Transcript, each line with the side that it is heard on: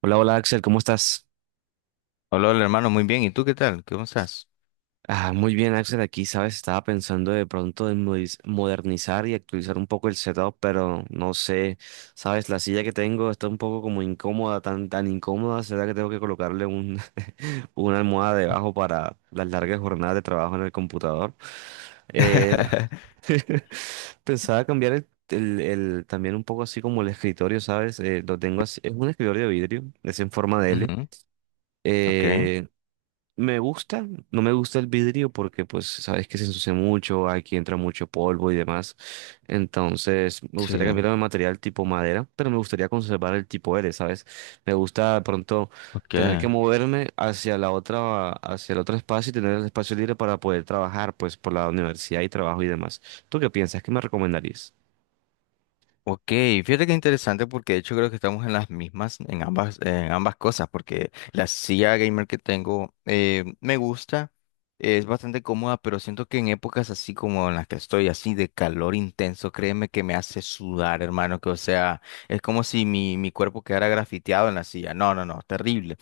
right: Hola, hola Axel, ¿cómo estás?
left: Hola, hola, hermano, muy bien. ¿Y tú qué tal? ¿Cómo estás?
right: Ah, muy bien Axel, aquí sabes, estaba pensando de pronto en modernizar y actualizar un poco el setup, pero no sé, sabes, la silla que tengo está un poco como incómoda, tan, tan incómoda, será que tengo que colocarle un, una almohada debajo para las largas jornadas de trabajo en el computador. Eh, Pensaba cambiar también un poco así como el escritorio, ¿sabes? Lo tengo así, es un escritorio de vidrio, es en forma de L.
left: Ujú. Ok,
right: eh, Me gusta, no me gusta el vidrio porque pues sabes que se ensucia mucho, aquí entra mucho polvo y demás. Entonces me
left: sí,
right: gustaría cambiarlo de material tipo madera, pero me gustaría conservar el tipo L, ¿sabes? Me gusta de pronto
left: ok.
right: tener que moverme hacia la otra, hacia el otro espacio y tener el espacio libre para poder trabajar pues por la universidad y trabajo y demás. ¿Tú qué piensas? ¿Qué me recomendarías?
left: Ok, fíjate que interesante porque de hecho creo que estamos en las mismas, en ambas cosas, porque la silla gamer que tengo me gusta, es bastante cómoda, pero siento que en épocas así como en las que estoy, así de calor intenso, créeme que me hace sudar, hermano, que o sea, es como si mi cuerpo quedara grafiteado en la silla. No, no, no, terrible.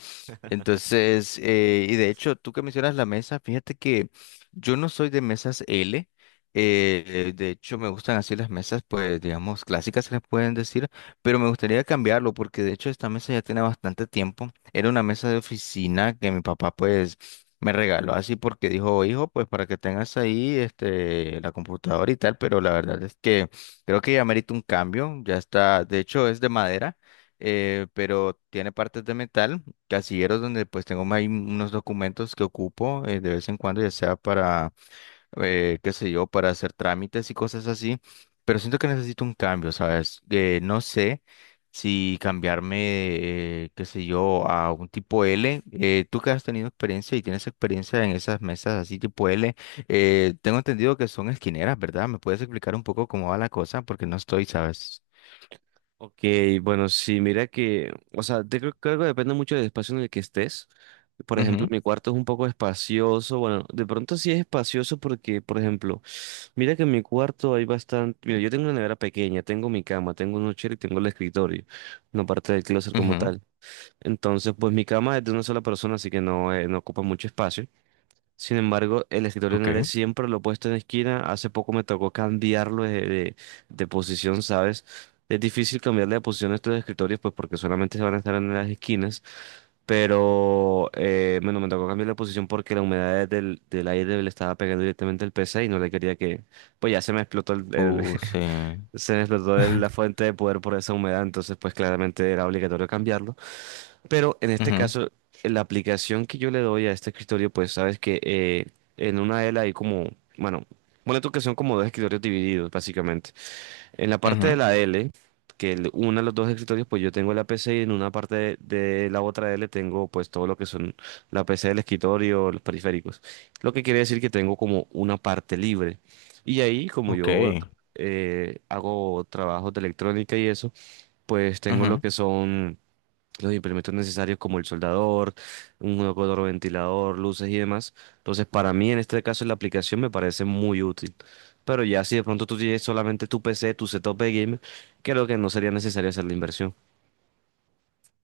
left: Entonces, y de hecho, tú que mencionas la mesa, fíjate que yo no soy de mesas L. De hecho, me gustan así las mesas, pues, digamos, clásicas se les pueden decir, pero me gustaría cambiarlo porque de hecho esta mesa ya tiene bastante tiempo. Era una mesa de oficina que mi papá, pues, me regaló así porque dijo, hijo, pues, para que tengas ahí, este, la computadora y tal, pero la verdad es que creo que ya merita un cambio. Ya está, de hecho, es de madera, pero tiene partes de metal, casilleros donde, pues, tengo ahí unos documentos que ocupo de vez en cuando, ya sea para qué sé yo, para hacer trámites y cosas así, pero siento que necesito un cambio, ¿sabes? No sé si cambiarme, qué sé yo, a un tipo L. Tú que has tenido experiencia y tienes experiencia en esas mesas así tipo L, tengo entendido que son esquineras, ¿verdad? ¿Me puedes explicar un poco cómo va la cosa? Porque no estoy, ¿sabes?
right: Ok, bueno, sí, mira que, o sea, te creo, creo que depende mucho del espacio en el que estés. Por ejemplo, mi cuarto es un poco espacioso. Bueno, de pronto sí es espacioso porque, por ejemplo, mira que en mi cuarto hay bastante. Mira, yo tengo una nevera pequeña, tengo mi cama, tengo un nochero y tengo el escritorio, no parte del closet
left: Ujú,
right: como
left: ujú.
right: tal. Entonces, pues mi cama es de una sola persona, así que no, no ocupa mucho espacio. Sin embargo, el escritorio no
left: Ok.
right: era siempre lo he puesto en esquina. Hace poco me tocó cambiarlo de posición, ¿sabes? Es difícil cambiarle de posición a estos escritorios, pues porque solamente se van a estar en las esquinas. Pero bueno, me tocó cambiar la posición porque la humedad del, del aire le estaba pegando directamente al PC y no le quería que. Pues ya se me explotó
left: Sí.
right: se me explotó la fuente de poder por esa humedad. Entonces, pues claramente era obligatorio cambiarlo. Pero en este
left: Ujú,
right: caso, la aplicación que yo le doy a este escritorio, pues sabes que en una de él hay como, bueno, bueno, tú que son como dos escritorios divididos, básicamente. En la parte de
left: ujú.
right: la L, que una de los dos escritorios, pues yo tengo la PC y en una parte de la otra L tengo pues todo lo que son la PC del escritorio, los periféricos. Lo que quiere decir que tengo como una parte libre. Y ahí, como
left: Ok.
right: yo hago trabajos de electrónica y eso, pues tengo lo
left: Ujú.
right: que son los implementos necesarios como el soldador, un jugador ventilador, luces y demás. Entonces, para mí en este caso la aplicación me parece muy útil. Pero ya si de pronto tú tienes solamente tu PC, tu setup de gamer, creo que no sería necesario hacer la inversión.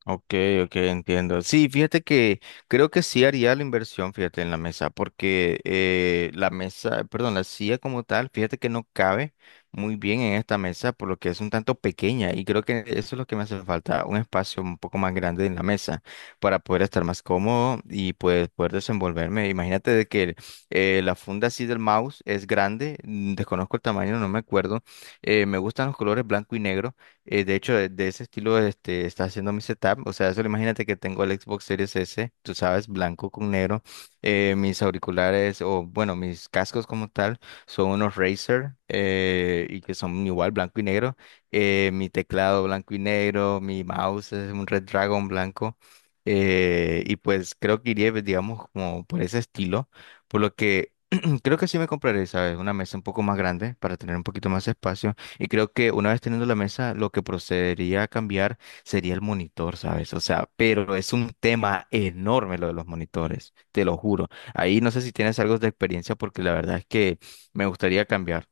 left: Ok, ok, entiendo. Sí, fíjate que creo que sí haría la inversión, fíjate, en la mesa, porque la mesa, perdón, la silla como tal, fíjate que no cabe muy bien en esta mesa, por lo que es un tanto pequeña y creo que eso es lo que me hace falta, un espacio un poco más grande en la mesa para poder estar más cómodo y pues poder desenvolverme. Imagínate de que la funda así del mouse es grande, desconozco el tamaño, no me acuerdo. Me gustan los colores blanco y negro. De hecho, de ese estilo este, está haciendo mi setup. O sea, solo imagínate que tengo el Xbox Series S, tú sabes, blanco con negro. Mis auriculares, o bueno, mis cascos como tal, son unos Razer y que son igual blanco y negro. Mi teclado blanco y negro, mi mouse es un Red Dragon blanco. Y pues creo que iría, pues, digamos, como por ese estilo. Por lo que creo que sí me compraré, ¿sabes? Una mesa un poco más grande para tener un poquito más espacio. Y creo que una vez teniendo la mesa, lo que procedería a cambiar sería el monitor, ¿sabes? O sea, pero es un tema enorme lo de los monitores, te lo juro. Ahí no sé si tienes algo de experiencia porque la verdad es que me gustaría cambiar.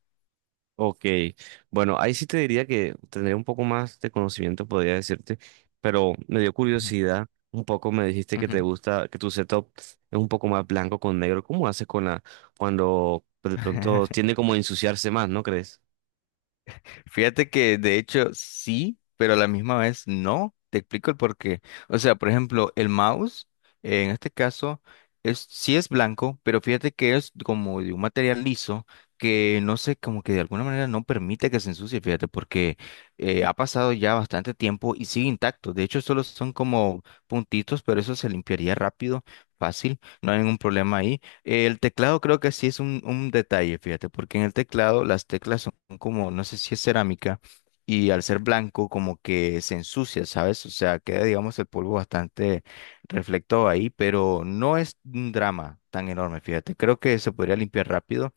right: Ok, bueno, ahí sí te diría que tendría un poco más de conocimiento, podría decirte, pero me dio
left: Ujú,
right: curiosidad. Un poco me dijiste que te
left: ujú.
right: gusta, que tu setup es un poco más blanco con negro. ¿Cómo haces con la, cuando de pronto tiende como a ensuciarse más, ¿no crees?
left: Fíjate que de hecho sí, pero a la misma vez no. Te explico el porqué. O sea, por ejemplo, el mouse, en este caso, es, sí es blanco, pero fíjate que es como de un material liso que no sé, como que de alguna manera no permite que se ensucie, fíjate, porque ha pasado ya bastante tiempo y sigue intacto. De hecho, solo son como puntitos, pero eso se limpiaría rápido, fácil, no hay ningún problema ahí. El teclado creo que sí es un detalle, fíjate, porque en el teclado las teclas como, no sé si es cerámica, y al ser blanco como que se ensucia, ¿sabes? O sea, queda, digamos, el polvo bastante reflectado ahí, pero no es un drama tan enorme, fíjate. Creo que se podría limpiar rápido.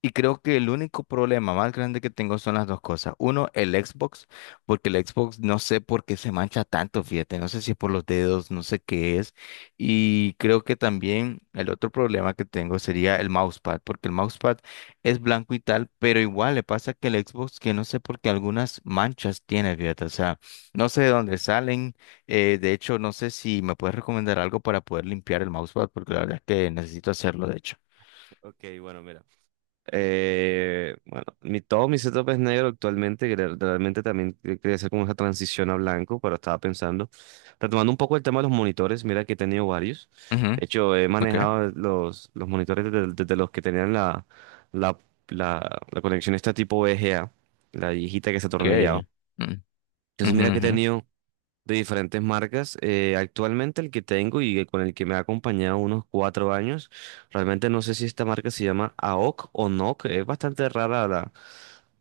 left: Y creo que el único problema más grande que tengo son las dos cosas. Uno, el Xbox, porque el Xbox no sé por qué se mancha tanto, fíjate, no sé si es por los dedos, no sé qué es. Y creo que también el otro problema que tengo sería el mousepad, porque el mousepad es blanco y tal, pero igual le pasa que el Xbox, que no sé por qué algunas manchas tiene, fíjate, o sea, no sé de dónde salen. De hecho, no sé si me puedes recomendar algo para poder limpiar el mousepad, porque la verdad es que necesito hacerlo, de hecho.
right: Ok, bueno, mira. Bueno, mi, todo mi setup es negro actualmente, que realmente también quería hacer como esa transición a blanco, pero estaba pensando, retomando un poco el tema de los monitores, mira que he tenido varios,
left: Ujú,
right: de hecho he
left: ok.
right: manejado los monitores desde, desde los que tenían la, la conexión esta tipo VGA, la viejita que se atornillaba,
left: Okay. Mm,
right: entonces
left: ujú,
right: mira que he
left: ujú.
right: tenido de diferentes marcas. Actualmente el que tengo y el con el que me ha acompañado unos 4 años, realmente no sé si esta marca se llama AOC o NOC. Es bastante rara la,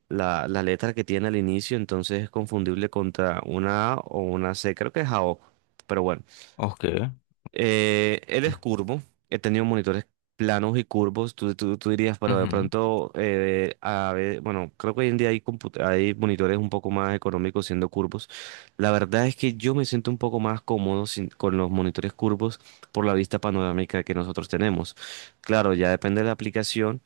right: la, la letra que tiene al inicio, entonces es confundible contra una A o una C. Creo que es AOC, pero bueno.
left: Okay.
right: Él es
left: Mm,
right: curvo. He tenido monitores planos y curvos. Tú dirías, pero de
left: ujú,
right: pronto, a ver, bueno, creo que hoy en día hay monitores un poco más económicos siendo curvos. La verdad es que yo me siento un poco más cómodo con los monitores curvos por la vista panorámica que nosotros tenemos. Claro, ya depende de la aplicación.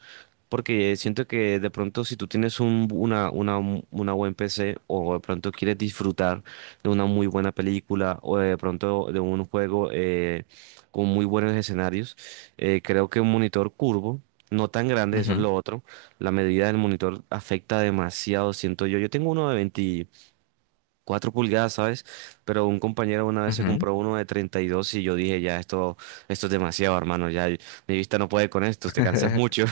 right: Porque siento que de pronto si tú tienes una buen PC o de pronto quieres disfrutar de una muy buena película o de pronto de un juego con muy buenos escenarios, creo que un monitor curvo, no tan grande, eso es
left: ujú,
right: lo otro, la medida del monitor afecta demasiado, siento yo. Yo tengo uno de 24 pulgadas, ¿sabes? Pero un compañero una vez se
left: ujú.
right: compró uno de 32 y yo dije, ya, esto es demasiado, hermano, ya mi vista no puede con esto, te cansas mucho.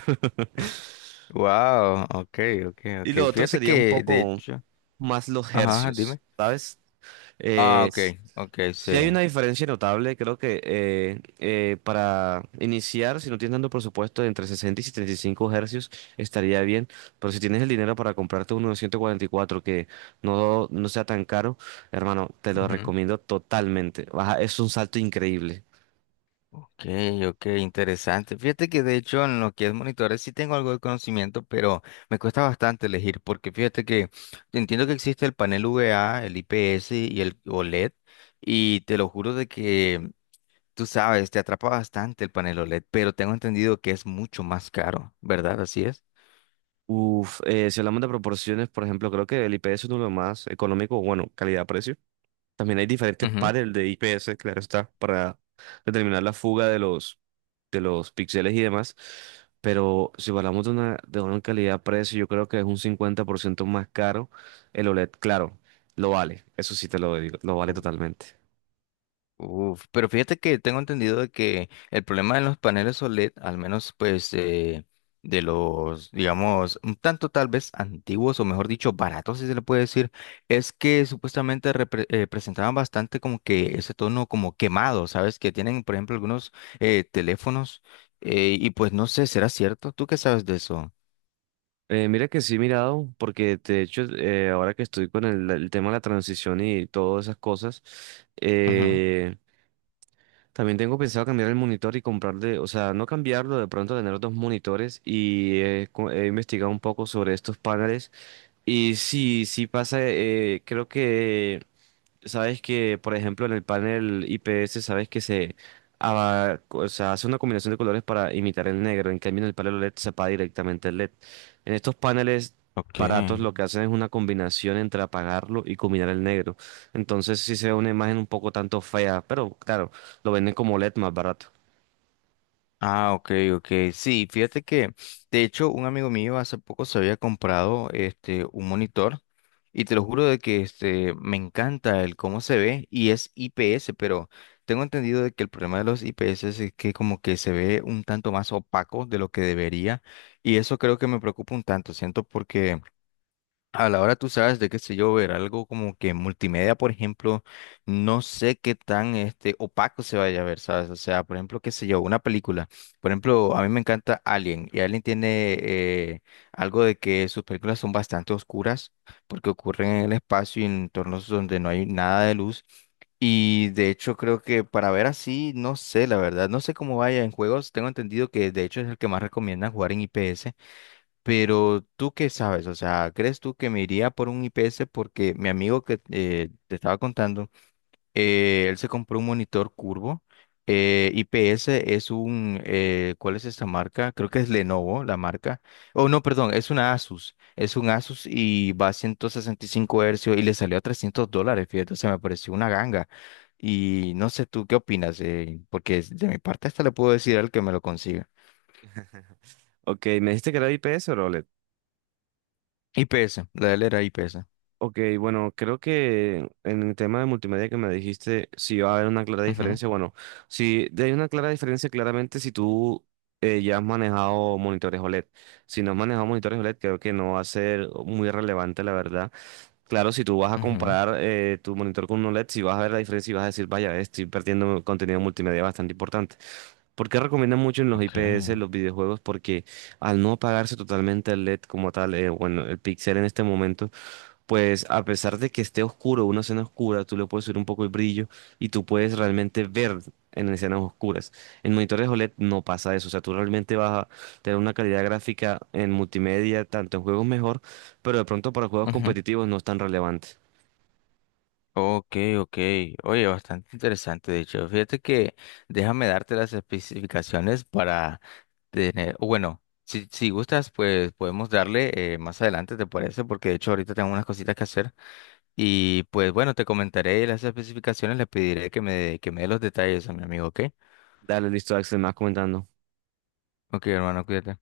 left: Wow, okay, okay,
right: Y lo
left: okay.
right: otro
left: Fíjate
right: sería un
left: que de
right: poco
left: hecho,
right: más los
left: ajá,
right: hercios,
left: dime.
right: ¿sabes?
left: Ah,
right: Eh,
left: okay, okay,
right: si hay
left: sí.
right: una diferencia notable, creo que para iniciar, si no tienes tanto presupuesto, entre 60 y 75 hercios estaría bien, pero si tienes el dinero para comprarte uno de 144 que no, no sea tan caro, hermano, te lo
left: Ujú.
right: recomiendo totalmente. Baja, es un salto increíble.
left: Okay, okay, interesante. Fíjate que de hecho en lo que es monitores sí tengo algo de conocimiento, pero me cuesta bastante elegir porque fíjate que entiendo que existe el panel VA, el IPS y el OLED y te lo juro de que tú sabes, te atrapa bastante el panel OLED, pero tengo entendido que es mucho más caro, ¿verdad? Así es.
right: Si hablamos de proporciones, por ejemplo, creo que el IPS es uno de los más económicos, bueno, calidad-precio. También hay diferentes
left: Ujú.
right: pares de IPS, claro está, para determinar la fuga de los píxeles y demás. Pero si hablamos de una calidad-precio, yo creo que es un 50% más caro el OLED. Claro, lo vale, eso sí te lo digo, lo vale
left: Uf,
right: totalmente.
left: uf, pero fíjate que tengo entendido de que el problema de los paneles OLED, al menos pues de los, digamos, un tanto tal vez antiguos o mejor dicho, baratos, si se le puede decir, es que supuestamente presentaban bastante como que ese tono como quemado, ¿sabes? Que tienen, por ejemplo, algunos teléfonos y pues no sé, ¿será cierto? ¿Tú qué sabes de eso?
right: Mira que sí he mirado, porque de hecho ahora que estoy con el tema de la transición y todas esas cosas,
left: Ujú.
right: eh, también tengo pensado cambiar el monitor y comprarle, o sea, no cambiarlo, de pronto tener dos monitores y he investigado un poco sobre estos paneles y sí, sí pasa, creo que sabes que, por ejemplo, en el panel IPS, sabes que o sea, hace una combinación de colores para imitar el negro. En cambio, en el panel OLED se apaga directamente el LED. En estos paneles
left: Ok.
right: baratos, lo que hacen es una combinación entre apagarlo y combinar el negro. Entonces, sí se ve una imagen un poco tanto fea, pero claro, lo venden como LED más barato.
left: Ah, ok, ok. Sí, fíjate que, de hecho, un amigo mío hace poco se había comprado este un monitor y te lo juro de que este me encanta el cómo se ve y es IPS, pero tengo entendido de que el problema de los IPS es que como que se ve un tanto más opaco de lo que debería y eso creo que me preocupa un tanto, siento porque a la hora tú sabes de qué sé yo, ver algo como que multimedia, por ejemplo, no sé qué tan este opaco se vaya a ver, ¿sabes? O sea, por ejemplo, qué sé yo, una película. Por ejemplo, a mí me encanta Alien y Alien tiene algo de que sus películas son bastante oscuras porque ocurren en el espacio y en entornos donde no hay nada de luz. Y de hecho creo que para ver así, no sé, la verdad, no sé cómo vaya en juegos. Tengo entendido que de hecho es el que más recomiendan jugar en IPS. Pero tú qué sabes, o sea, ¿crees tú que me iría por un IPS? Porque mi amigo que te estaba contando, él se compró un monitor curvo. IPS es un, ¿cuál es esta marca? Creo que es Lenovo, la marca. Oh, no, perdón, es una Asus. Es un Asus y va a 165 hercios y le salió a $300, fíjate, o sea, me pareció una ganga. Y no sé tú qué opinas, porque de mi parte hasta le puedo decir al que me lo consiga.
right: Ok, ¿me dijiste que era IPS o era OLED?
left: IPS, la de él era IPS.
right: Ok, bueno, creo que en el tema de multimedia que me dijiste, sí va a haber una clara
left: Ujú,
right: diferencia. Bueno, sí hay una clara diferencia, claramente si tú ya has manejado monitores OLED. Si no has manejado monitores OLED, creo que no va a ser muy relevante, la verdad. Claro, si tú vas a
left: ujú.
right: comparar tu monitor con un OLED, si vas a ver la diferencia y vas a decir, vaya, estoy perdiendo contenido multimedia bastante importante. ¿Por qué recomiendan mucho en los IPS
left: Okay.
right: los videojuegos? Porque al no apagarse totalmente el LED como tal, bueno, el pixel en este momento. Pues a pesar de que esté oscuro, una escena oscura, tú le puedes subir un poco el brillo y tú puedes realmente ver en escenas oscuras. En monitores OLED no pasa eso, o sea, tú realmente vas a tener una calidad gráfica en multimedia, tanto en juegos mejor, pero de pronto para juegos
left: Ujú.
right: competitivos no es tan relevante.
left: Okay, okay. Oye, bastante interesante, de hecho. Fíjate que déjame darte las especificaciones para tener, o bueno, si gustas, pues podemos darle más adelante, ¿te parece? Porque de hecho ahorita tengo unas cositas que hacer. Y pues bueno, te comentaré las especificaciones, le pediré que me dé los detalles a mi amigo, ¿ok?
right: Dale, listo, Axel, más comentando.
left: Ok, hermano, cuídate.